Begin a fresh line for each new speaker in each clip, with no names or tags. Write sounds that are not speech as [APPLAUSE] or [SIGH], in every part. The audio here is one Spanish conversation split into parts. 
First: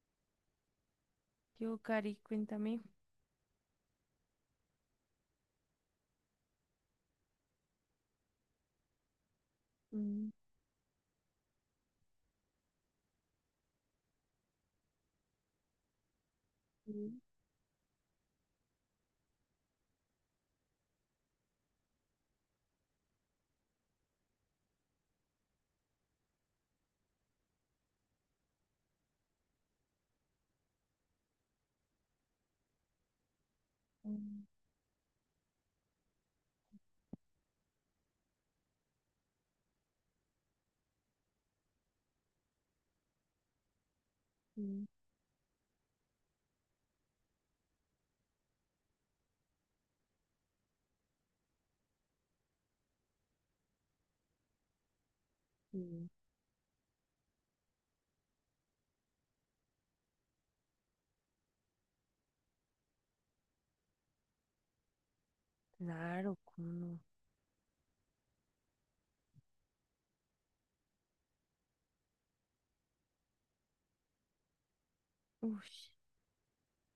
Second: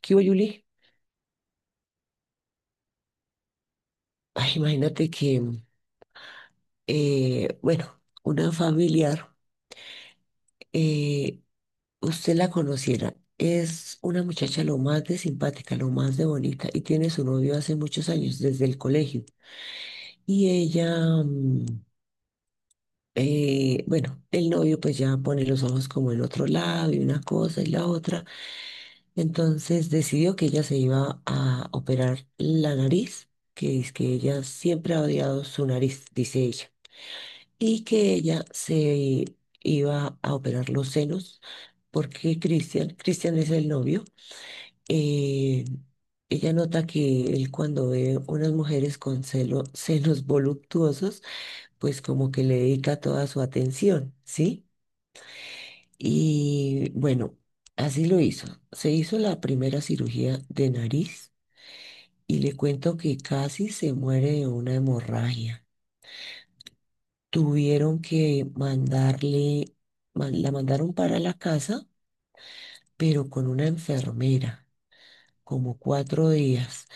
¿Qué hubo, Yuli?
Yo, Cari, cuéntame.
Ay, imagínate que, bueno, una familiar,
Mm,
eh, usted la conociera, es una muchacha lo más de simpática, lo más de bonita, y tiene
sí,
su novio hace muchos años, desde el colegio. Y ella, bueno, el novio pues ya pone los ojos como en otro lado y una cosa y la otra. Entonces decidió que ella se iba a operar la nariz, que es que ella
mm,
siempre ha odiado su nariz, dice ella. Y que ella se iba a operar los senos porque Cristian es el novio,
sí,
eh, ella nota que él cuando ve unas mujeres con senos voluptuosos, pues como que le dedica toda su atención, ¿sí?
sí.
Y bueno, así lo hizo. Se hizo la primera cirugía de nariz y le cuento que casi se muere de una hemorragia.
Claro, cómo no.
Tuvieron que la mandaron para la casa, pero con una enfermera,
Uy.
como cuatro días,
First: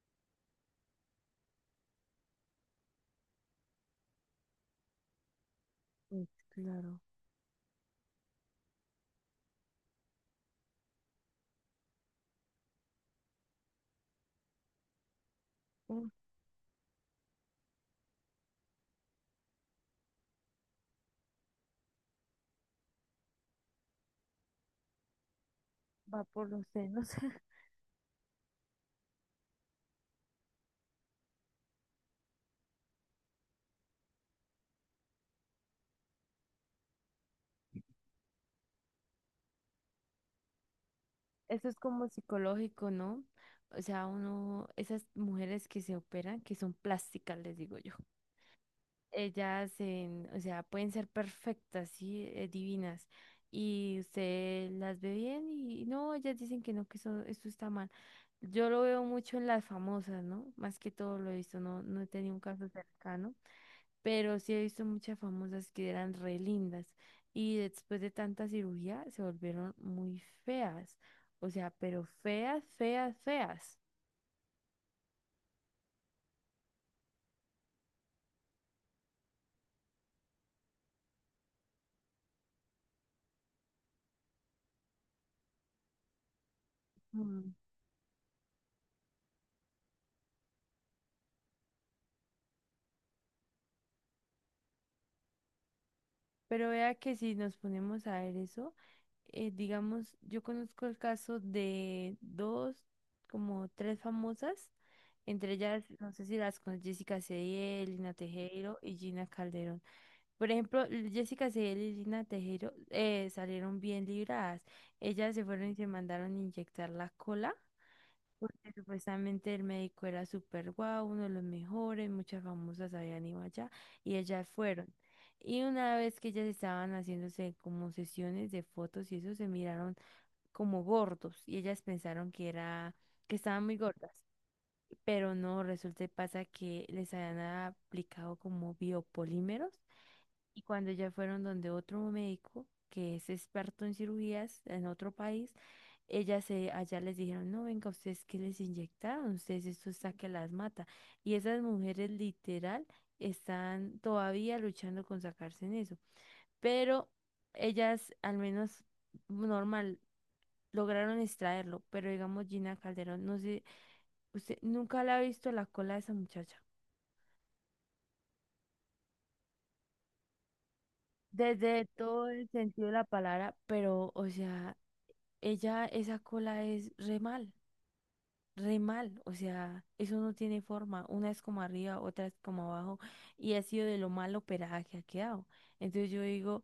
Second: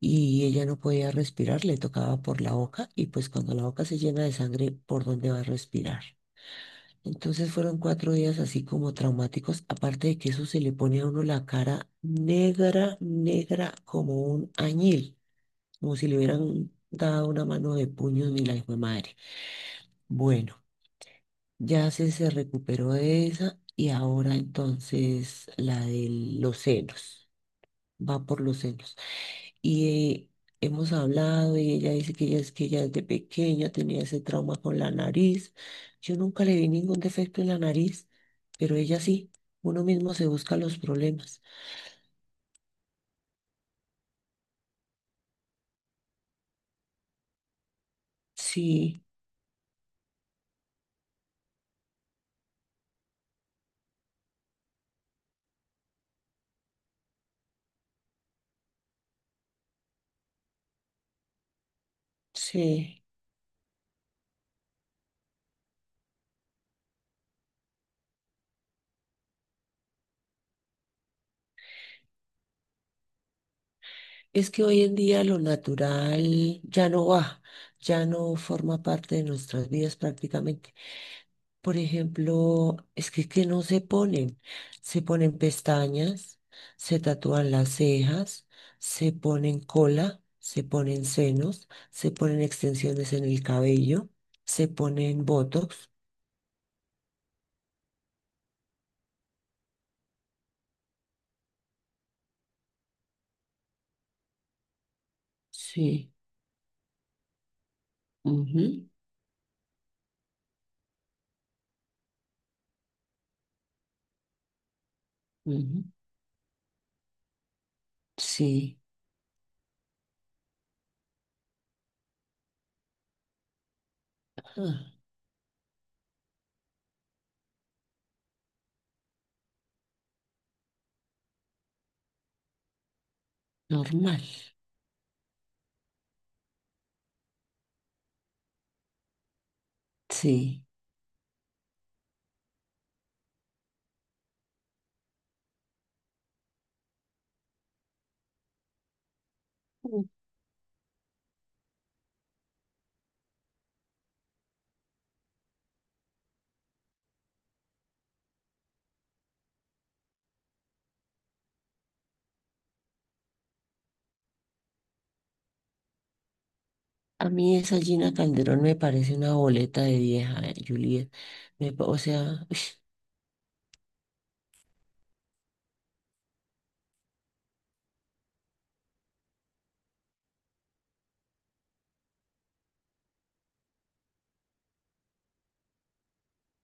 y ella no podía respirar, le tocaba por la boca, y pues cuando la boca se llena de sangre, ¿por dónde va a respirar?
Pues claro.
Entonces fueron cuatro días así como traumáticos, aparte de que eso se le pone a uno la cara negra, negra como un añil, como si
Uf,
le hubieran dado una mano de puños ni la hijo de madre. Bueno. Ya se recuperó de esa y ahora entonces la de
va por
los
los senos.
senos,
[LAUGHS]
va por los senos. Y eh, hemos hablado y ella dice que ella es que ella desde pequeña tenía ese trauma con la nariz. Yo nunca le vi ningún defecto en la nariz, pero ella sí, uno mismo se busca los problemas.
Eso es como psicológico, ¿no? O sea, uno, esas mujeres que se operan, que son plásticas, les digo yo.
Sí,
Ellas, o sea, pueden ser perfectas, sí, divinas. Y usted las ve bien y no, ellas dicen que no, que eso, esto está mal. Yo lo veo mucho en las famosas, ¿no? Más que todo lo he visto, no, no he tenido un caso
sí.
cercano, pero sí he visto muchas famosas que eran re lindas y después de tanta cirugía se volvieron muy feas. O sea, pero feas, feas, feas.
Es que hoy en día lo natural ya no va, ya no forma parte de nuestras vidas prácticamente. Por ejemplo, que no se ponen. Se ponen pestañas, se tatúan las cejas, se ponen cola, se ponen senos, se ponen extensiones en el cabello, se ponen botox.
Pero vea que si nos ponemos a ver eso, digamos, yo conozco el caso de dos, como tres famosas, entre ellas, no
Sí.
sé si las con Jessica Cediel, Lina Tejero
Ujú,
y Gina Calderón. Por ejemplo, Jessica Cediel y Lina Tejero salieron bien libradas. Ellas se fueron y
ujú,
se mandaron a inyectar la cola porque
sí.
supuestamente el médico era súper guau, uno de los mejores, muchas famosas habían ido allá y ellas
Ah,
fueron. Y una vez que ellas estaban haciéndose como sesiones de fotos y eso, se miraron como gordos y ellas pensaron que era, que estaban muy gordas,
normal.
pero no, resulta y pasa que les habían aplicado como biopolímeros y
Sí.
cuando ya fueron donde otro médico que es experto en cirugías en otro país, ellas se, allá les dijeron, no, venga, ustedes que les inyectaron, ustedes esto
Mm.
está que las mata. Y esas mujeres literal están todavía luchando con sacarse en eso. Pero ellas, al menos normal, lograron extraerlo. Pero digamos, Gina Calderón, no sé, usted nunca la ha visto la cola de esa muchacha.
A mí esa Gina Calderón me parece una boleta de vieja, Juliet.
Desde
O
todo
sea,
el sentido de la palabra, pero, o sea, ella, esa cola es re mal, o sea, eso no tiene forma, una es como arriba, otra es como abajo, y ha sido de lo mal operada que ha quedado. Entonces yo digo,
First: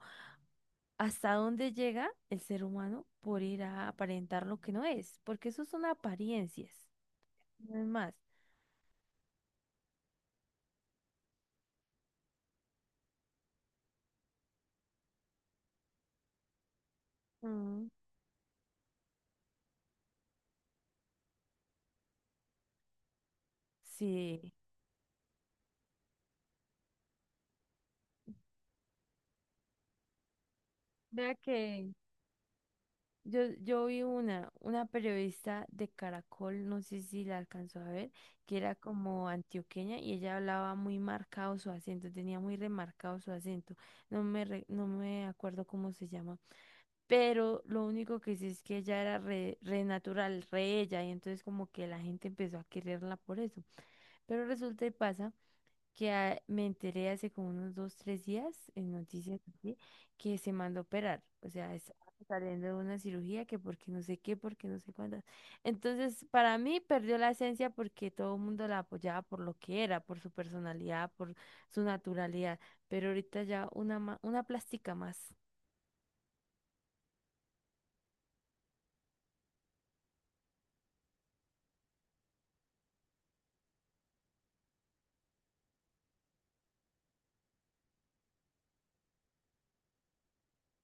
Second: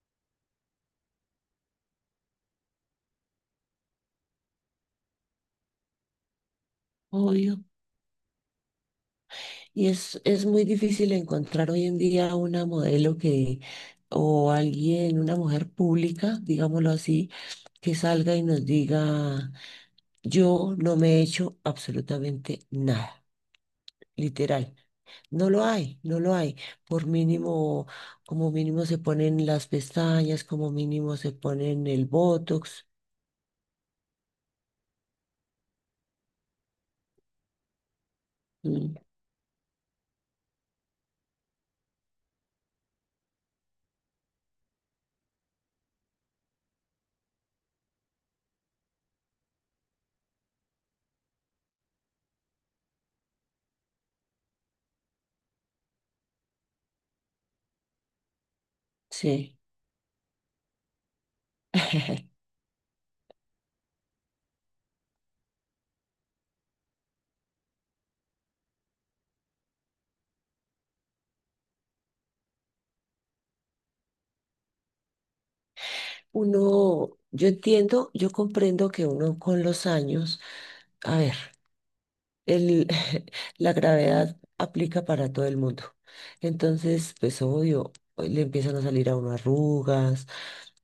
¿hasta dónde llega el ser humano por ir a aparentar lo que no es? Porque eso son apariencias,
uy, obvio.
no es más.
Y es muy difícil encontrar hoy en día una modelo que, o alguien, una mujer pública, digámoslo así,
Mm.
que salga y nos diga, yo no me he hecho absolutamente nada,
Sí.
literal. No lo hay, no lo hay. Por mínimo, como mínimo se ponen las pestañas, como mínimo se
Vea
ponen
que,
el botox.
yo vi una periodista de Caracol, no sé si la alcanzó a ver, que era
Mm,
como antioqueña y ella hablaba muy marcado su acento, tenía muy remarcado su acento, no me, no me acuerdo cómo se llama, pero lo único que sí es que ella era re natural, re ella, y entonces como que la gente empezó a quererla por eso. Pero resulta y pasa que me enteré hace como unos dos, tres días en noticias
sí.
así, que se mandó a operar. O sea, está
[LAUGHS]
saliendo de una cirugía que porque no sé qué, porque no sé cuántas. Entonces, para mí perdió la esencia porque todo el mundo la apoyaba por lo que era, por su personalidad, por su naturalidad. Pero ahorita ya una, una plástica más.
Uno, yo comprendo que uno con los años, a ver. El, [LAUGHS] la gravedad aplica para todo el mundo. Entonces, pues obvio, le empiezan a salir a uno arrugas,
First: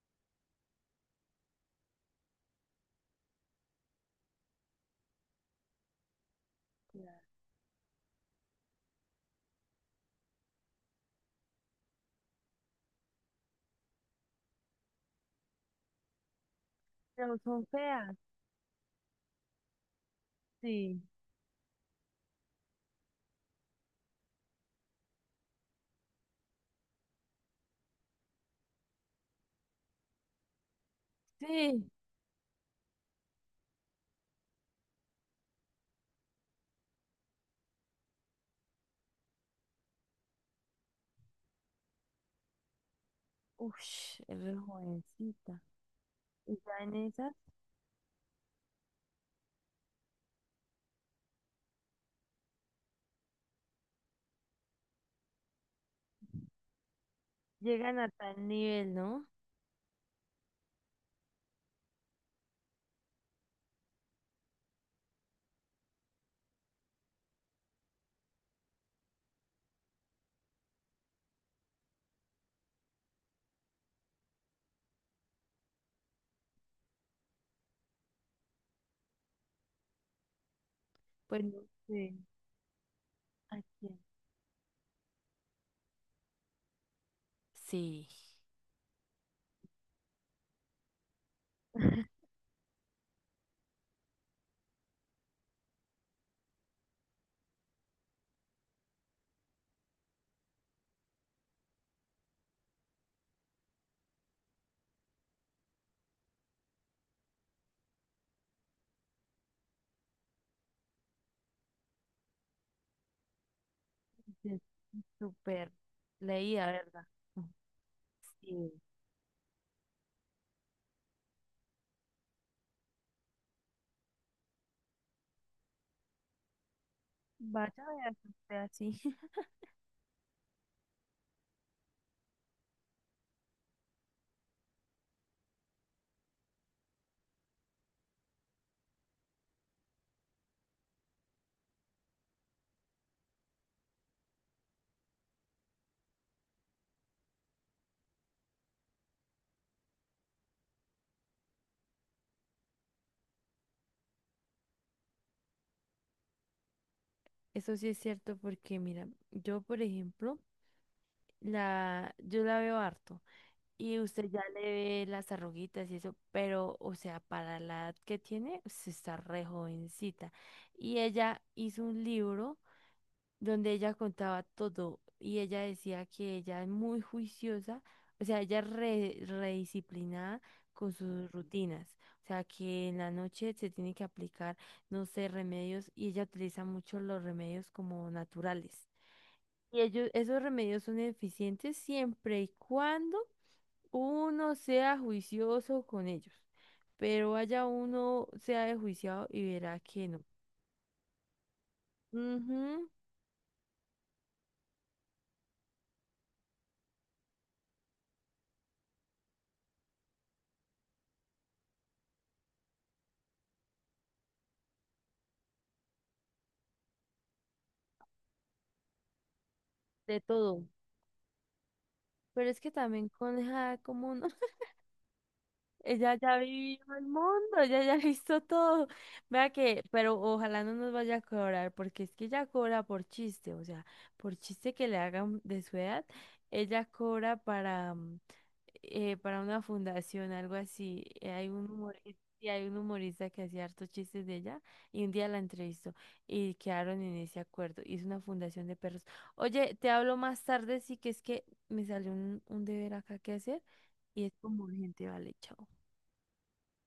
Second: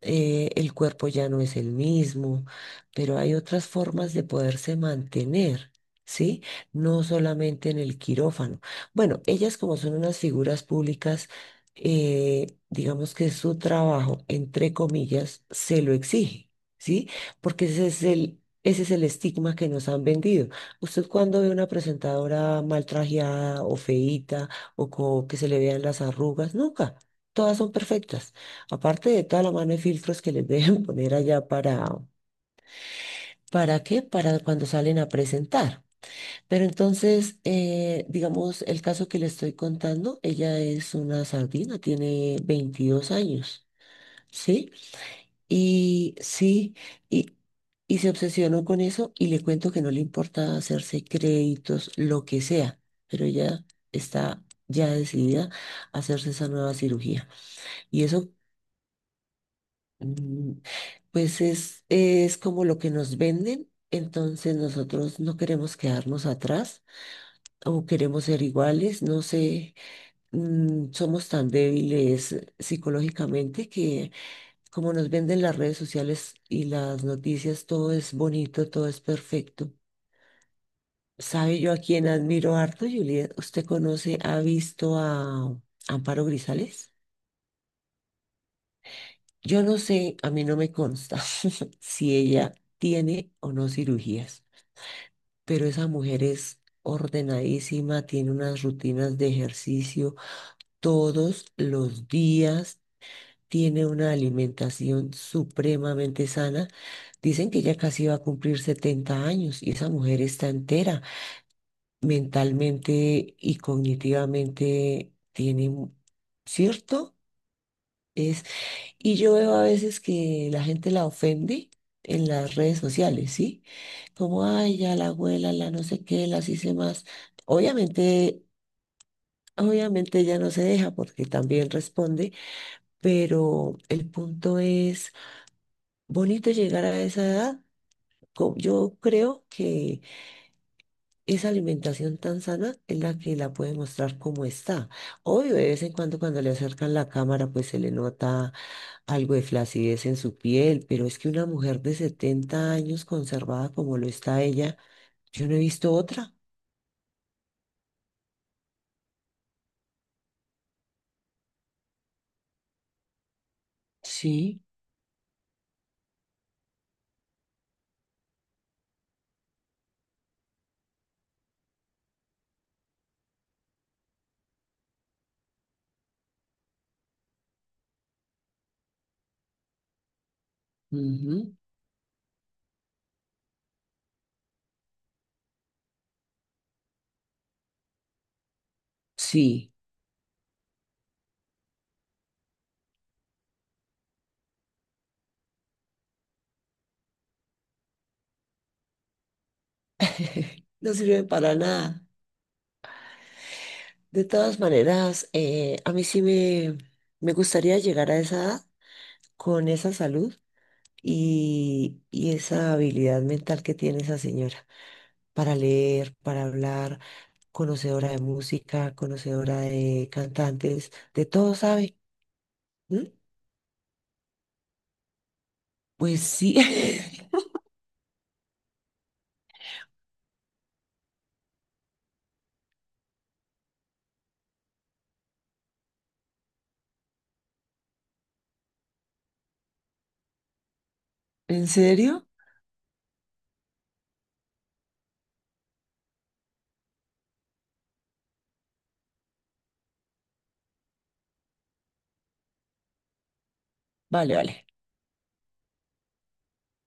el cuerpo ya no es el mismo, pero hay otras formas de poderse mantener, ¿sí? No solamente en el quirófano. Bueno, ellas como son unas figuras públicas, digamos que su trabajo, entre comillas, se lo exige, ¿sí?
Pero son
Porque ese es
feas,
Ese es el estigma que nos han vendido.
sí.
Usted cuando ve una presentadora mal trajeada o feíta o que se le vean las arrugas, nunca. Todas son perfectas. Aparte de toda la mano de filtros que les deben [LAUGHS] poner allá
Sí.
¿para qué? Para cuando salen a presentar. Pero entonces, digamos, el caso que le estoy contando, ella es una sardina, tiene 22 años,
Ush, es re
¿sí?
jovencita.
Y
Y
sí,
ya en esas
y, y se obsesionó con eso y le cuento que no le importa hacerse créditos, lo que sea, pero ella está ya decidida a hacerse esa nueva cirugía.
llegan
Y
a
eso.
tal nivel, ¿no?
Mm, pues es como lo que nos venden, entonces nosotros no queremos quedarnos atrás o queremos ser iguales, no sé, mm, somos tan débiles psicológicamente que como nos venden las redes sociales y las noticias, todo es bonito, todo es perfecto.
Pues
¿Sabe
no.
yo a quién
Sí.
admiro harto, Juliet? ¿Usted
Aquí.
conoce, ha visto a Amparo Grisales?
Sí.
Yo no sé, a mí no me consta [LAUGHS] si
[LAUGHS]
ella tiene o no cirugías, pero esa mujer es ordenadísima, tiene unas rutinas de ejercicio todos los días, tiene una alimentación supremamente sana. Dicen que ella casi va a cumplir 70 años y esa mujer está entera, mentalmente y
Sí, sí,
cognitivamente
súper leída, ¿verdad?
¿cierto? Es.
Sí.
Y yo veo a veces que la gente la ofende en las redes sociales, ¿sí? Como, ay, ya la abuela, la no sé qué, las hice más.
Vaya, vea que
Obviamente,
usted así. [LAUGHS]
obviamente ella no se deja porque también responde, pero el punto es, bonito llegar a esa edad. Yo creo que esa alimentación tan sana es la que la puede mostrar como está. Obvio, de vez en cuando cuando le acercan la cámara, pues se le nota algo de flacidez en su piel, pero es que una mujer de 70 años conservada como lo está ella, yo no he visto otra.
Eso sí es cierto porque, mira, yo, por ejemplo, la, yo la veo harto y usted ya
Sí,
le ve las arruguitas y eso, pero, o sea, para la edad que tiene, se está re jovencita. Y ella hizo un libro. Donde ella contaba todo y ella decía que ella es muy juiciosa, o sea, ella es re, redisciplinada con sus
ujú,
rutinas, o sea, que en la noche se tiene que aplicar, no sé, remedios y ella utiliza mucho los remedios como naturales.
sí,
Y ellos, esos remedios son eficientes siempre y cuando uno sea juicioso con ellos, pero vaya uno sea desjuiciado y verá que no.
[LAUGHS] no sirve para nada.
Ujú,
De todas maneras, a me gustaría llegar a esa edad con esa salud y esa habilidad mental que tiene esa señora. Para leer, para hablar, conocedora de música, conocedora de
de todo.
cantantes, de todo sabe.
Pero es que
¿Mm?
también con esa como no [LAUGHS] ella
Pues
ya
sí,
vivió el
[LAUGHS]
mundo, ella ya [LAUGHS] ha visto todo. Vea que, pero ojalá no nos vaya a cobrar, porque es que ella cobra por chiste, o sea, por chiste que le hagan de su edad, ella cobra para, para una fundación, algo así. Hay un
¿en
humorista,
serio?
hay un humorista que hacía hartos chistes de ella y un día la entrevistó y quedaron en ese acuerdo. Hizo una fundación de perros. Oye, te hablo más tarde, sí que es que me salió un deber acá que hacer y es
Vale,
como
vale.
urgente, vale, chao.